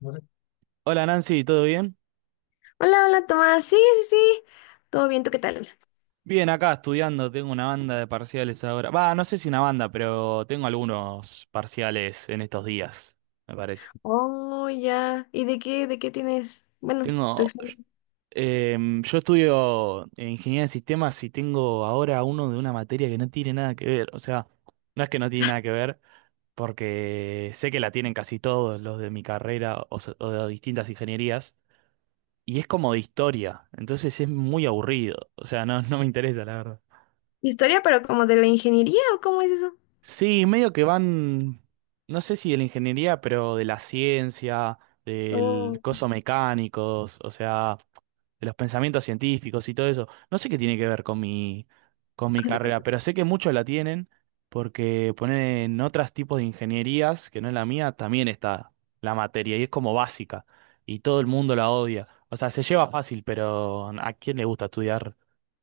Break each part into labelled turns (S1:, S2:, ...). S1: No sé.
S2: Hola Nancy, ¿todo bien?
S1: Hola, hola Tomás. Sí, sí. Todo bien, ¿tú qué tal?
S2: Bien, acá estudiando, tengo una banda de parciales ahora. Va, no sé si una banda, pero tengo algunos parciales en estos días, me parece.
S1: Oh, ya. ¿Y de qué tienes? Bueno, tu
S2: Tengo,
S1: examen.
S2: yo estudio en ingeniería de sistemas y tengo ahora uno de una materia que no tiene nada que ver. O sea, no es que no tiene nada que ver, porque sé que la tienen casi todos los de mi carrera o, o de distintas ingenierías, y es como de historia, entonces es muy aburrido. O sea, no, no me interesa, la verdad.
S1: Historia, ¿pero como de la ingeniería o cómo es eso?
S2: Sí, medio que van, no sé si de la ingeniería, pero de la ciencia, del
S1: Oh,
S2: coso mecánicos, o sea, de los pensamientos científicos y todo eso. No sé qué tiene que ver con mi
S1: con tu
S2: carrera,
S1: carrera.
S2: pero sé que muchos la tienen porque ponen otros tipos de ingenierías que no es la mía, también está la materia y es como básica y todo el mundo la odia. O sea, se lleva fácil, pero ¿a quién le gusta estudiar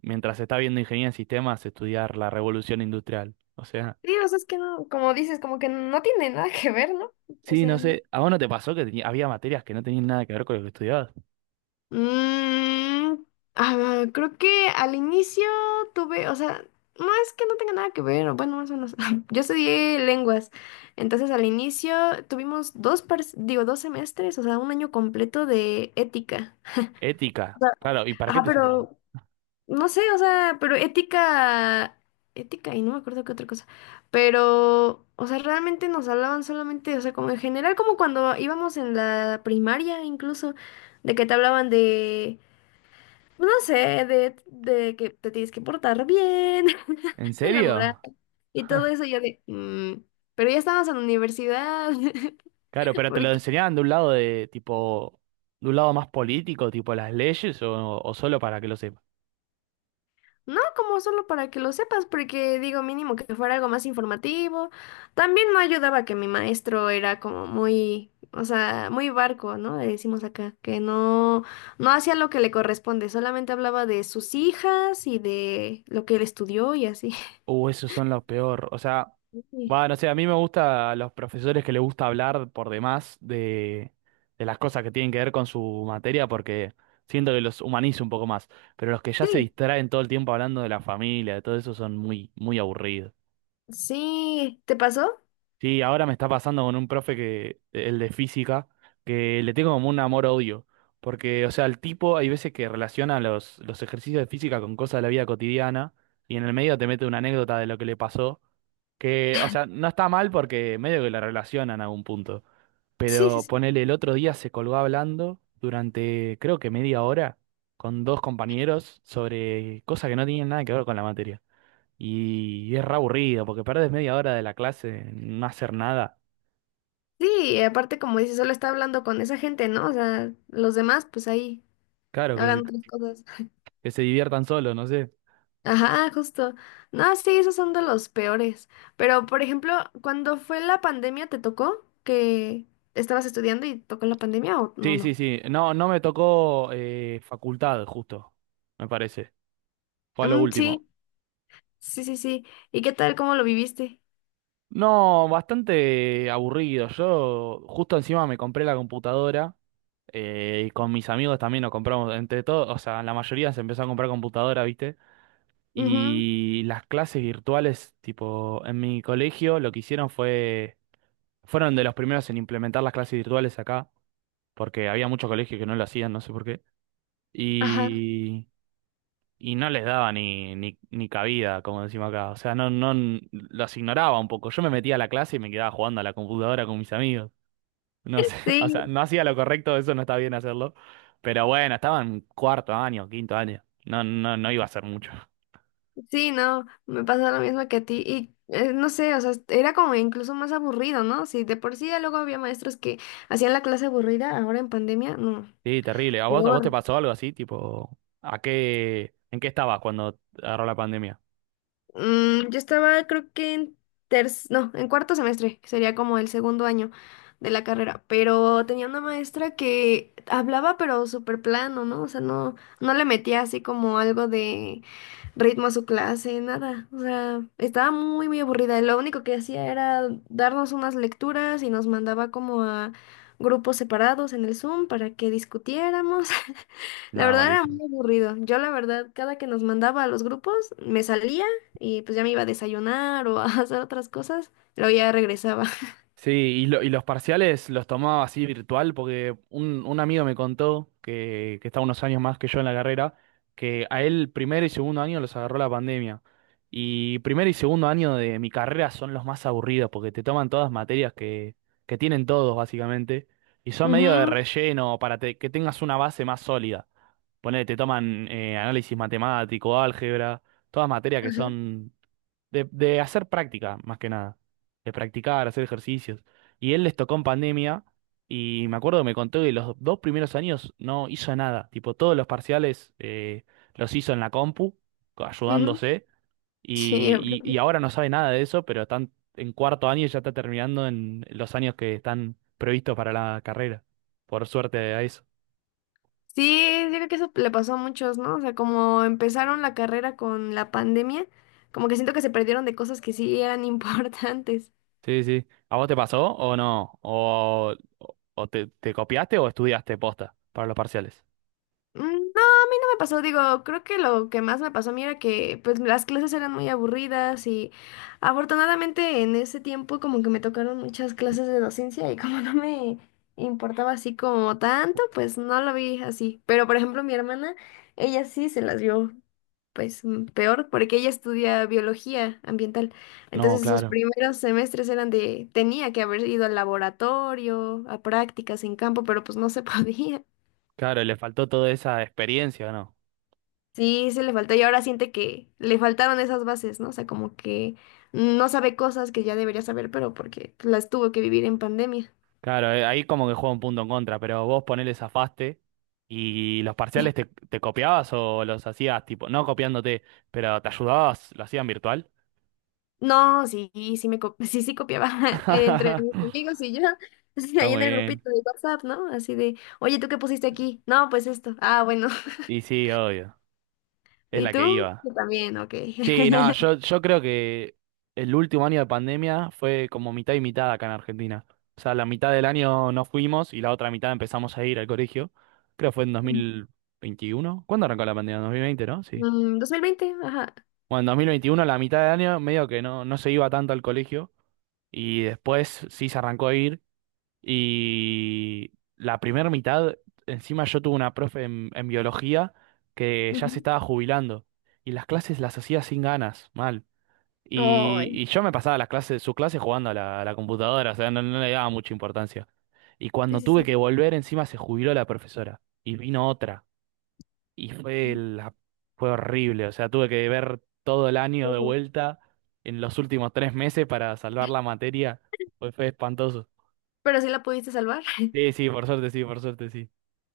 S2: mientras está viendo ingeniería en sistemas, estudiar la revolución industrial? O sea.
S1: Sí, o sea, es que no, como dices, como que no tiene nada que ver, ¿no? O
S2: Sí,
S1: sea,
S2: no
S1: no.
S2: sé, ¿a vos no te pasó que había materias que no tenían nada que ver con lo que estudiabas?
S1: Mm, ah, creo que al inicio tuve, o sea, no es que no tenga nada que ver, o bueno, más o menos. Yo estudié lenguas, entonces al inicio tuvimos digo, dos semestres, o sea, un año completo de ética. O
S2: Ética,
S1: sea,
S2: claro, ¿y para qué
S1: ajá,
S2: te servían?
S1: pero no sé, o sea, pero ética, ética y no me acuerdo qué otra cosa. Pero, o sea, realmente nos hablaban solamente, o sea, como en general, como cuando íbamos en la primaria incluso, de que te hablaban de no sé, de que te tienes que portar bien,
S2: ¿En
S1: de la moral
S2: serio?
S1: y todo eso. Yo de, "Mm, pero ya estamos en la universidad".
S2: Claro, pero te lo
S1: Porque
S2: enseñaban de un lado de tipo, de un lado más político, tipo las leyes, o solo para que lo,
S1: no, como solo para que lo sepas, porque digo, mínimo que fuera algo más informativo. También no ayudaba que mi maestro era como muy, o sea, muy barco, ¿no? Le decimos acá, que no hacía lo que le corresponde, solamente hablaba de sus hijas y de lo que él estudió y así.
S2: Esos son los peor. O sea,
S1: Sí,
S2: va, no sé, a mí me gusta a los profesores que les gusta hablar por demás de, las cosas que tienen que ver con su materia porque siento que los humaniza un poco más. Pero los que ya se
S1: sí,
S2: distraen todo el tiempo hablando de la familia, de todo eso, son muy, muy aburridos.
S1: sí, ¿te pasó?
S2: Sí, ahora me está pasando con un profe que, el de física, que le tengo como un amor-odio. Porque, o sea, el tipo hay veces que relaciona los ejercicios de física con cosas de la vida cotidiana y en el medio te mete una anécdota de lo que le pasó. Que, o sea, no está mal porque medio que la relacionan a un punto.
S1: Sí, sí,
S2: Pero
S1: sí,
S2: ponele, el otro día se colgó hablando durante creo que media hora con dos compañeros sobre cosas que no tenían nada que ver con la materia. Y es re aburrido porque perdés media hora de la clase en no hacer nada.
S1: sí, y aparte como dices, solo está hablando con esa gente, ¿no? O sea, los demás, pues ahí,
S2: Claro,
S1: hagan otras cosas.
S2: que se diviertan solos, no sé.
S1: Ajá, justo. No, sí, esos son de los peores. Pero, por ejemplo, cuando fue la pandemia, ¿te tocó que estabas estudiando y tocó la pandemia o
S2: Sí, sí,
S1: no?
S2: sí. No, no me tocó facultad, justo, me parece. Fue a lo
S1: Mm,
S2: último.
S1: sí, sí. ¿Y qué tal? ¿Cómo lo viviste?
S2: No, bastante aburrido. Yo justo encima me compré la computadora y con mis amigos también nos compramos, entre todos, o sea, la mayoría se empezó a comprar computadora, ¿viste?
S1: Ujú,
S2: Y las clases virtuales, tipo, en mi colegio lo que hicieron fueron de los primeros en implementar las clases virtuales acá, porque había muchos colegios que no lo hacían, no sé por qué.
S1: ajá.
S2: Y y no les daba ni cabida, como decimos acá. O sea, no, no, los ignoraba un poco. Yo me metía a la clase y me quedaba jugando a la computadora con mis amigos. No sé, o sea,
S1: Sí.
S2: no hacía lo correcto, eso no está bien hacerlo. Pero bueno, estaba en cuarto año, quinto año. No, no, no iba a hacer mucho.
S1: Sí, no, me pasa lo mismo que a ti. Y no sé, o sea, era como incluso más aburrido, ¿no? Si de por sí ya luego había maestros que hacían la clase aburrida, ahora en pandemia, no,
S2: Sí, terrible. ¿A vos te
S1: peor.
S2: pasó algo así? Tipo, en qué estabas cuando agarró la pandemia?
S1: Yo estaba, creo que en no, en cuarto semestre, que sería como el segundo año de la carrera, pero tenía una maestra que hablaba pero súper plano, ¿no? O sea, no le metía así como algo de ritmo a su clase, nada. O sea, estaba muy aburrida. Lo único que hacía era darnos unas lecturas y nos mandaba como a grupos separados en el Zoom para que discutiéramos. La
S2: Nada,
S1: verdad era
S2: malísimo.
S1: muy aburrido. Yo, la verdad, cada que nos mandaba a los grupos, me salía y pues ya me iba a desayunar o a hacer otras cosas. Luego ya regresaba.
S2: Sí, y los parciales los tomaba así virtual porque un amigo me contó que, está unos años más que yo en la carrera, que a él primer y segundo año los agarró la pandemia. Y primer y segundo año de mi carrera son los más aburridos porque te toman todas materias que, tienen todos básicamente y son medio de
S1: Ujú,
S2: relleno para que tengas una base más sólida. Ponele, te toman análisis matemático, álgebra, todas materias que
S1: ajá,
S2: son de hacer práctica, más que nada, de practicar, hacer ejercicios. Y él les tocó en pandemia y me acuerdo que me contó que los dos primeros años no hizo nada, tipo todos los parciales los hizo en la compu,
S1: ujú.
S2: ayudándose,
S1: Sí,
S2: y
S1: ok.
S2: ahora no sabe nada de eso, pero están en cuarto año y ya está terminando en los años que están previstos para la carrera, por suerte a eso.
S1: Sí, yo creo que eso le pasó a muchos, ¿no? O sea, como empezaron la carrera con la pandemia, como que siento que se perdieron de cosas que sí eran importantes.
S2: Sí, sí. ¿A vos te pasó o no? ¿O te copiaste o estudiaste posta para los parciales?
S1: No, a mí no me pasó, digo, creo que lo que más me pasó a mí era que pues las clases eran muy aburridas y afortunadamente en ese tiempo como que me tocaron muchas clases de docencia y como no me importaba así como tanto, pues no lo vi así. Pero por ejemplo mi hermana, ella sí se las vio pues peor, porque ella estudia biología ambiental.
S2: No,
S1: Entonces sus
S2: claro.
S1: primeros semestres eran de, tenía que haber ido al laboratorio, a prácticas en campo, pero pues no se podía.
S2: Claro, le faltó toda esa experiencia, ¿no?
S1: Sí, se le faltó y ahora siente que le faltaron esas bases, ¿no? O sea, como que no sabe cosas que ya debería saber, pero porque las tuvo que vivir en pandemia.
S2: Claro, ahí como que juega un punto en contra, pero vos ponele zafaste y los parciales te copiabas o los hacías tipo, no copiándote, pero te ayudabas, lo hacían virtual.
S1: No, sí, sí, sí copiaba entre
S2: Está
S1: mis amigos y yo, ahí en
S2: muy
S1: el
S2: bien.
S1: grupito de WhatsApp, ¿no? Así de, oye, ¿tú qué pusiste aquí? No, pues esto. Ah, bueno.
S2: Y sí, obvio, es
S1: ¿Y
S2: la que
S1: tú?
S2: iba.
S1: Yo también, ok.
S2: Sí, no, yo, yo creo que el último año de pandemia fue como mitad y mitad acá en Argentina. O sea, la mitad del año no fuimos y la otra mitad empezamos a ir al colegio. Creo que fue en 2021. ¿Cuándo arrancó la pandemia? 2020, ¿no? Sí.
S1: Dos mil veinte, ajá.
S2: Bueno, en 2021, la mitad de año, medio que no, no se iba tanto al colegio y después sí se arrancó a ir y la primera mitad, encima yo tuve una profe en, biología que ya se
S1: Ujú.
S2: estaba jubilando y las clases las hacía sin ganas, mal. Y,
S1: Ay,
S2: y yo me pasaba las clases, sus clases jugando a la, computadora, o sea, no, no le daba mucha importancia. Y
S1: sí,
S2: cuando
S1: sí,
S2: tuve
S1: sí.
S2: que volver, encima se jubiló la profesora y vino otra. Y fue horrible, o sea, tuve que ver todo el año de
S1: Ujú.
S2: vuelta en los últimos 3 meses para salvar la materia. Fue, fue espantoso.
S1: ¿Pero sí la pudiste salvar?
S2: Sí, sí, por suerte, sí, por suerte, sí.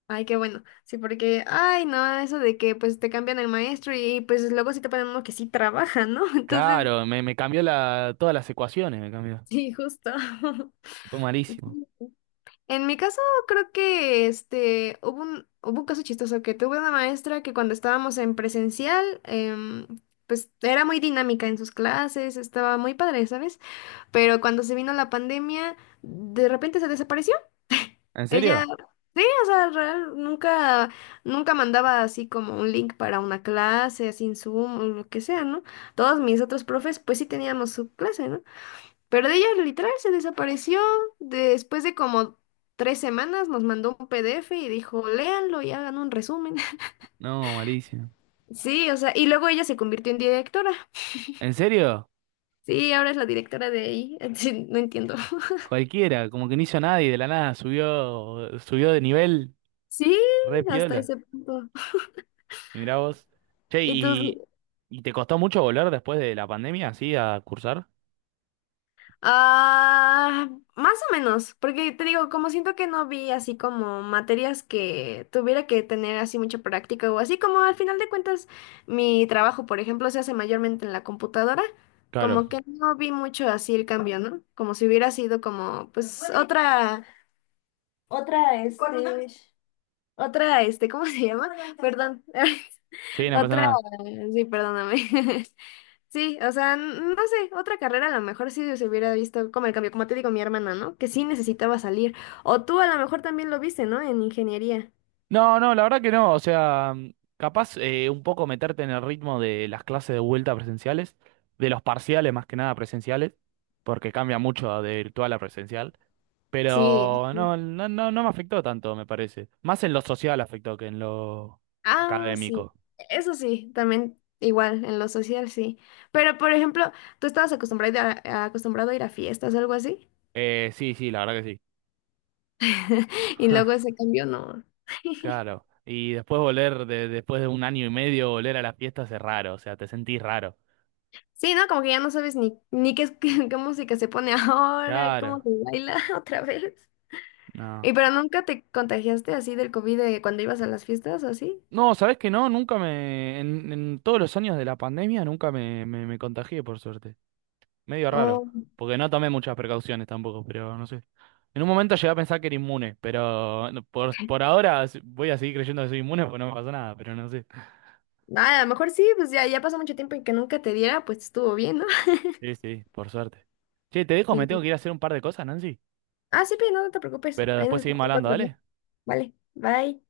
S1: Ay, qué bueno. Sí, porque, ay, no, eso de que pues te cambian el maestro y pues luego sí te ponen uno que sí trabaja, ¿no? Entonces,
S2: Claro, me, cambió todas las ecuaciones, me cambió.
S1: sí, justo.
S2: Fue malísimo.
S1: En mi caso, creo que este hubo un caso chistoso que tuve una maestra que cuando estábamos en presencial, pues era muy dinámica en sus clases, estaba muy padre, ¿sabes? Pero cuando se vino la pandemia, de repente se desapareció.
S2: ¿En
S1: Ella,
S2: serio?
S1: sí, o sea, real, nunca mandaba así como un link para una clase, sin en Zoom o lo que sea, ¿no? Todos mis otros profes, pues sí teníamos su clase, ¿no? Pero de ella literal se desapareció después de como tres semanas, nos mandó un PDF y dijo, léanlo y hagan un resumen.
S2: No, malísimo.
S1: Sí, o sea, y luego ella se convirtió en directora.
S2: ¿En serio?
S1: Sí, ahora es la directora de ahí. Sí, no entiendo.
S2: Cualquiera, como que no hizo nadie, de la nada subió de nivel,
S1: Sí,
S2: re
S1: hasta
S2: piola.
S1: ese punto.
S2: Mirá vos. Che,
S1: ¿Y
S2: ¿y,
S1: tú?
S2: y te costó mucho volver después de la pandemia, así, a cursar?
S1: Ah, más o menos, porque te digo, como siento que no vi así como materias que tuviera que tener así mucha práctica o así como al final de cuentas mi trabajo, por ejemplo, se hace mayormente en la computadora,
S2: Claro.
S1: como que no vi mucho así el cambio, ¿no? Como si hubiera sido como otra, otra este, otra este, ¿cómo se llama? Perdón,
S2: Sí, no pasa
S1: otra,
S2: nada.
S1: sí, perdóname. Sí, o sea, no sé, otra carrera a lo mejor sí se hubiera visto como el cambio, como te digo, mi hermana, ¿no? Que sí necesitaba salir. O tú a lo mejor también lo viste, ¿no? En ingeniería.
S2: No, no, la verdad que no. O sea, mm, capaz un poco meterte en el ritmo de las clases de vuelta presenciales, de los parciales más que nada presenciales, porque cambia mucho de virtual a presencial.
S1: Sí,
S2: Pero no, no, no, no me afectó tanto, me parece. Más en lo social afectó que en lo
S1: ah, sí.
S2: académico.
S1: Eso sí, también igual, en lo social sí. Pero, por ejemplo, tú estabas acostumbrado acostumbrado a ir a fiestas o algo así,
S2: Sí, sí, la verdad que sí.
S1: y luego ese cambio no.
S2: Claro. Y después volver, de, después de un año y medio, volver a las fiestas es raro. O sea, te sentís raro.
S1: Sí, ¿no? Como que ya no sabes ni qué, qué música se pone ahora, cómo
S2: Claro.
S1: se baila otra vez.
S2: No.
S1: ¿Y pero nunca te contagiaste así del COVID de cuando ibas a las fiestas o así?
S2: No, ¿sabés que no? Nunca me. En todos los años de la pandemia nunca me, contagié, por suerte. Medio raro.
S1: O
S2: Porque no tomé muchas precauciones tampoco, pero no sé. En un momento llegué a pensar que era inmune, pero no, por ahora voy a seguir creyendo que soy inmune porque no me pasó nada, pero no sé.
S1: ah, a lo mejor sí, pues ya pasó mucho tiempo en que nunca te diera, pues estuvo bien, ¿no?
S2: Sí, sí, por suerte. Che, te dejo, me tengo
S1: Sí.
S2: que ir a hacer un par de cosas, Nancy.
S1: Ah, sí, pero no, no te preocupes.
S2: Pero
S1: Ahí
S2: después
S1: nos vemos
S2: seguimos hablando,
S1: otro día.
S2: dale.
S1: Vale, bye.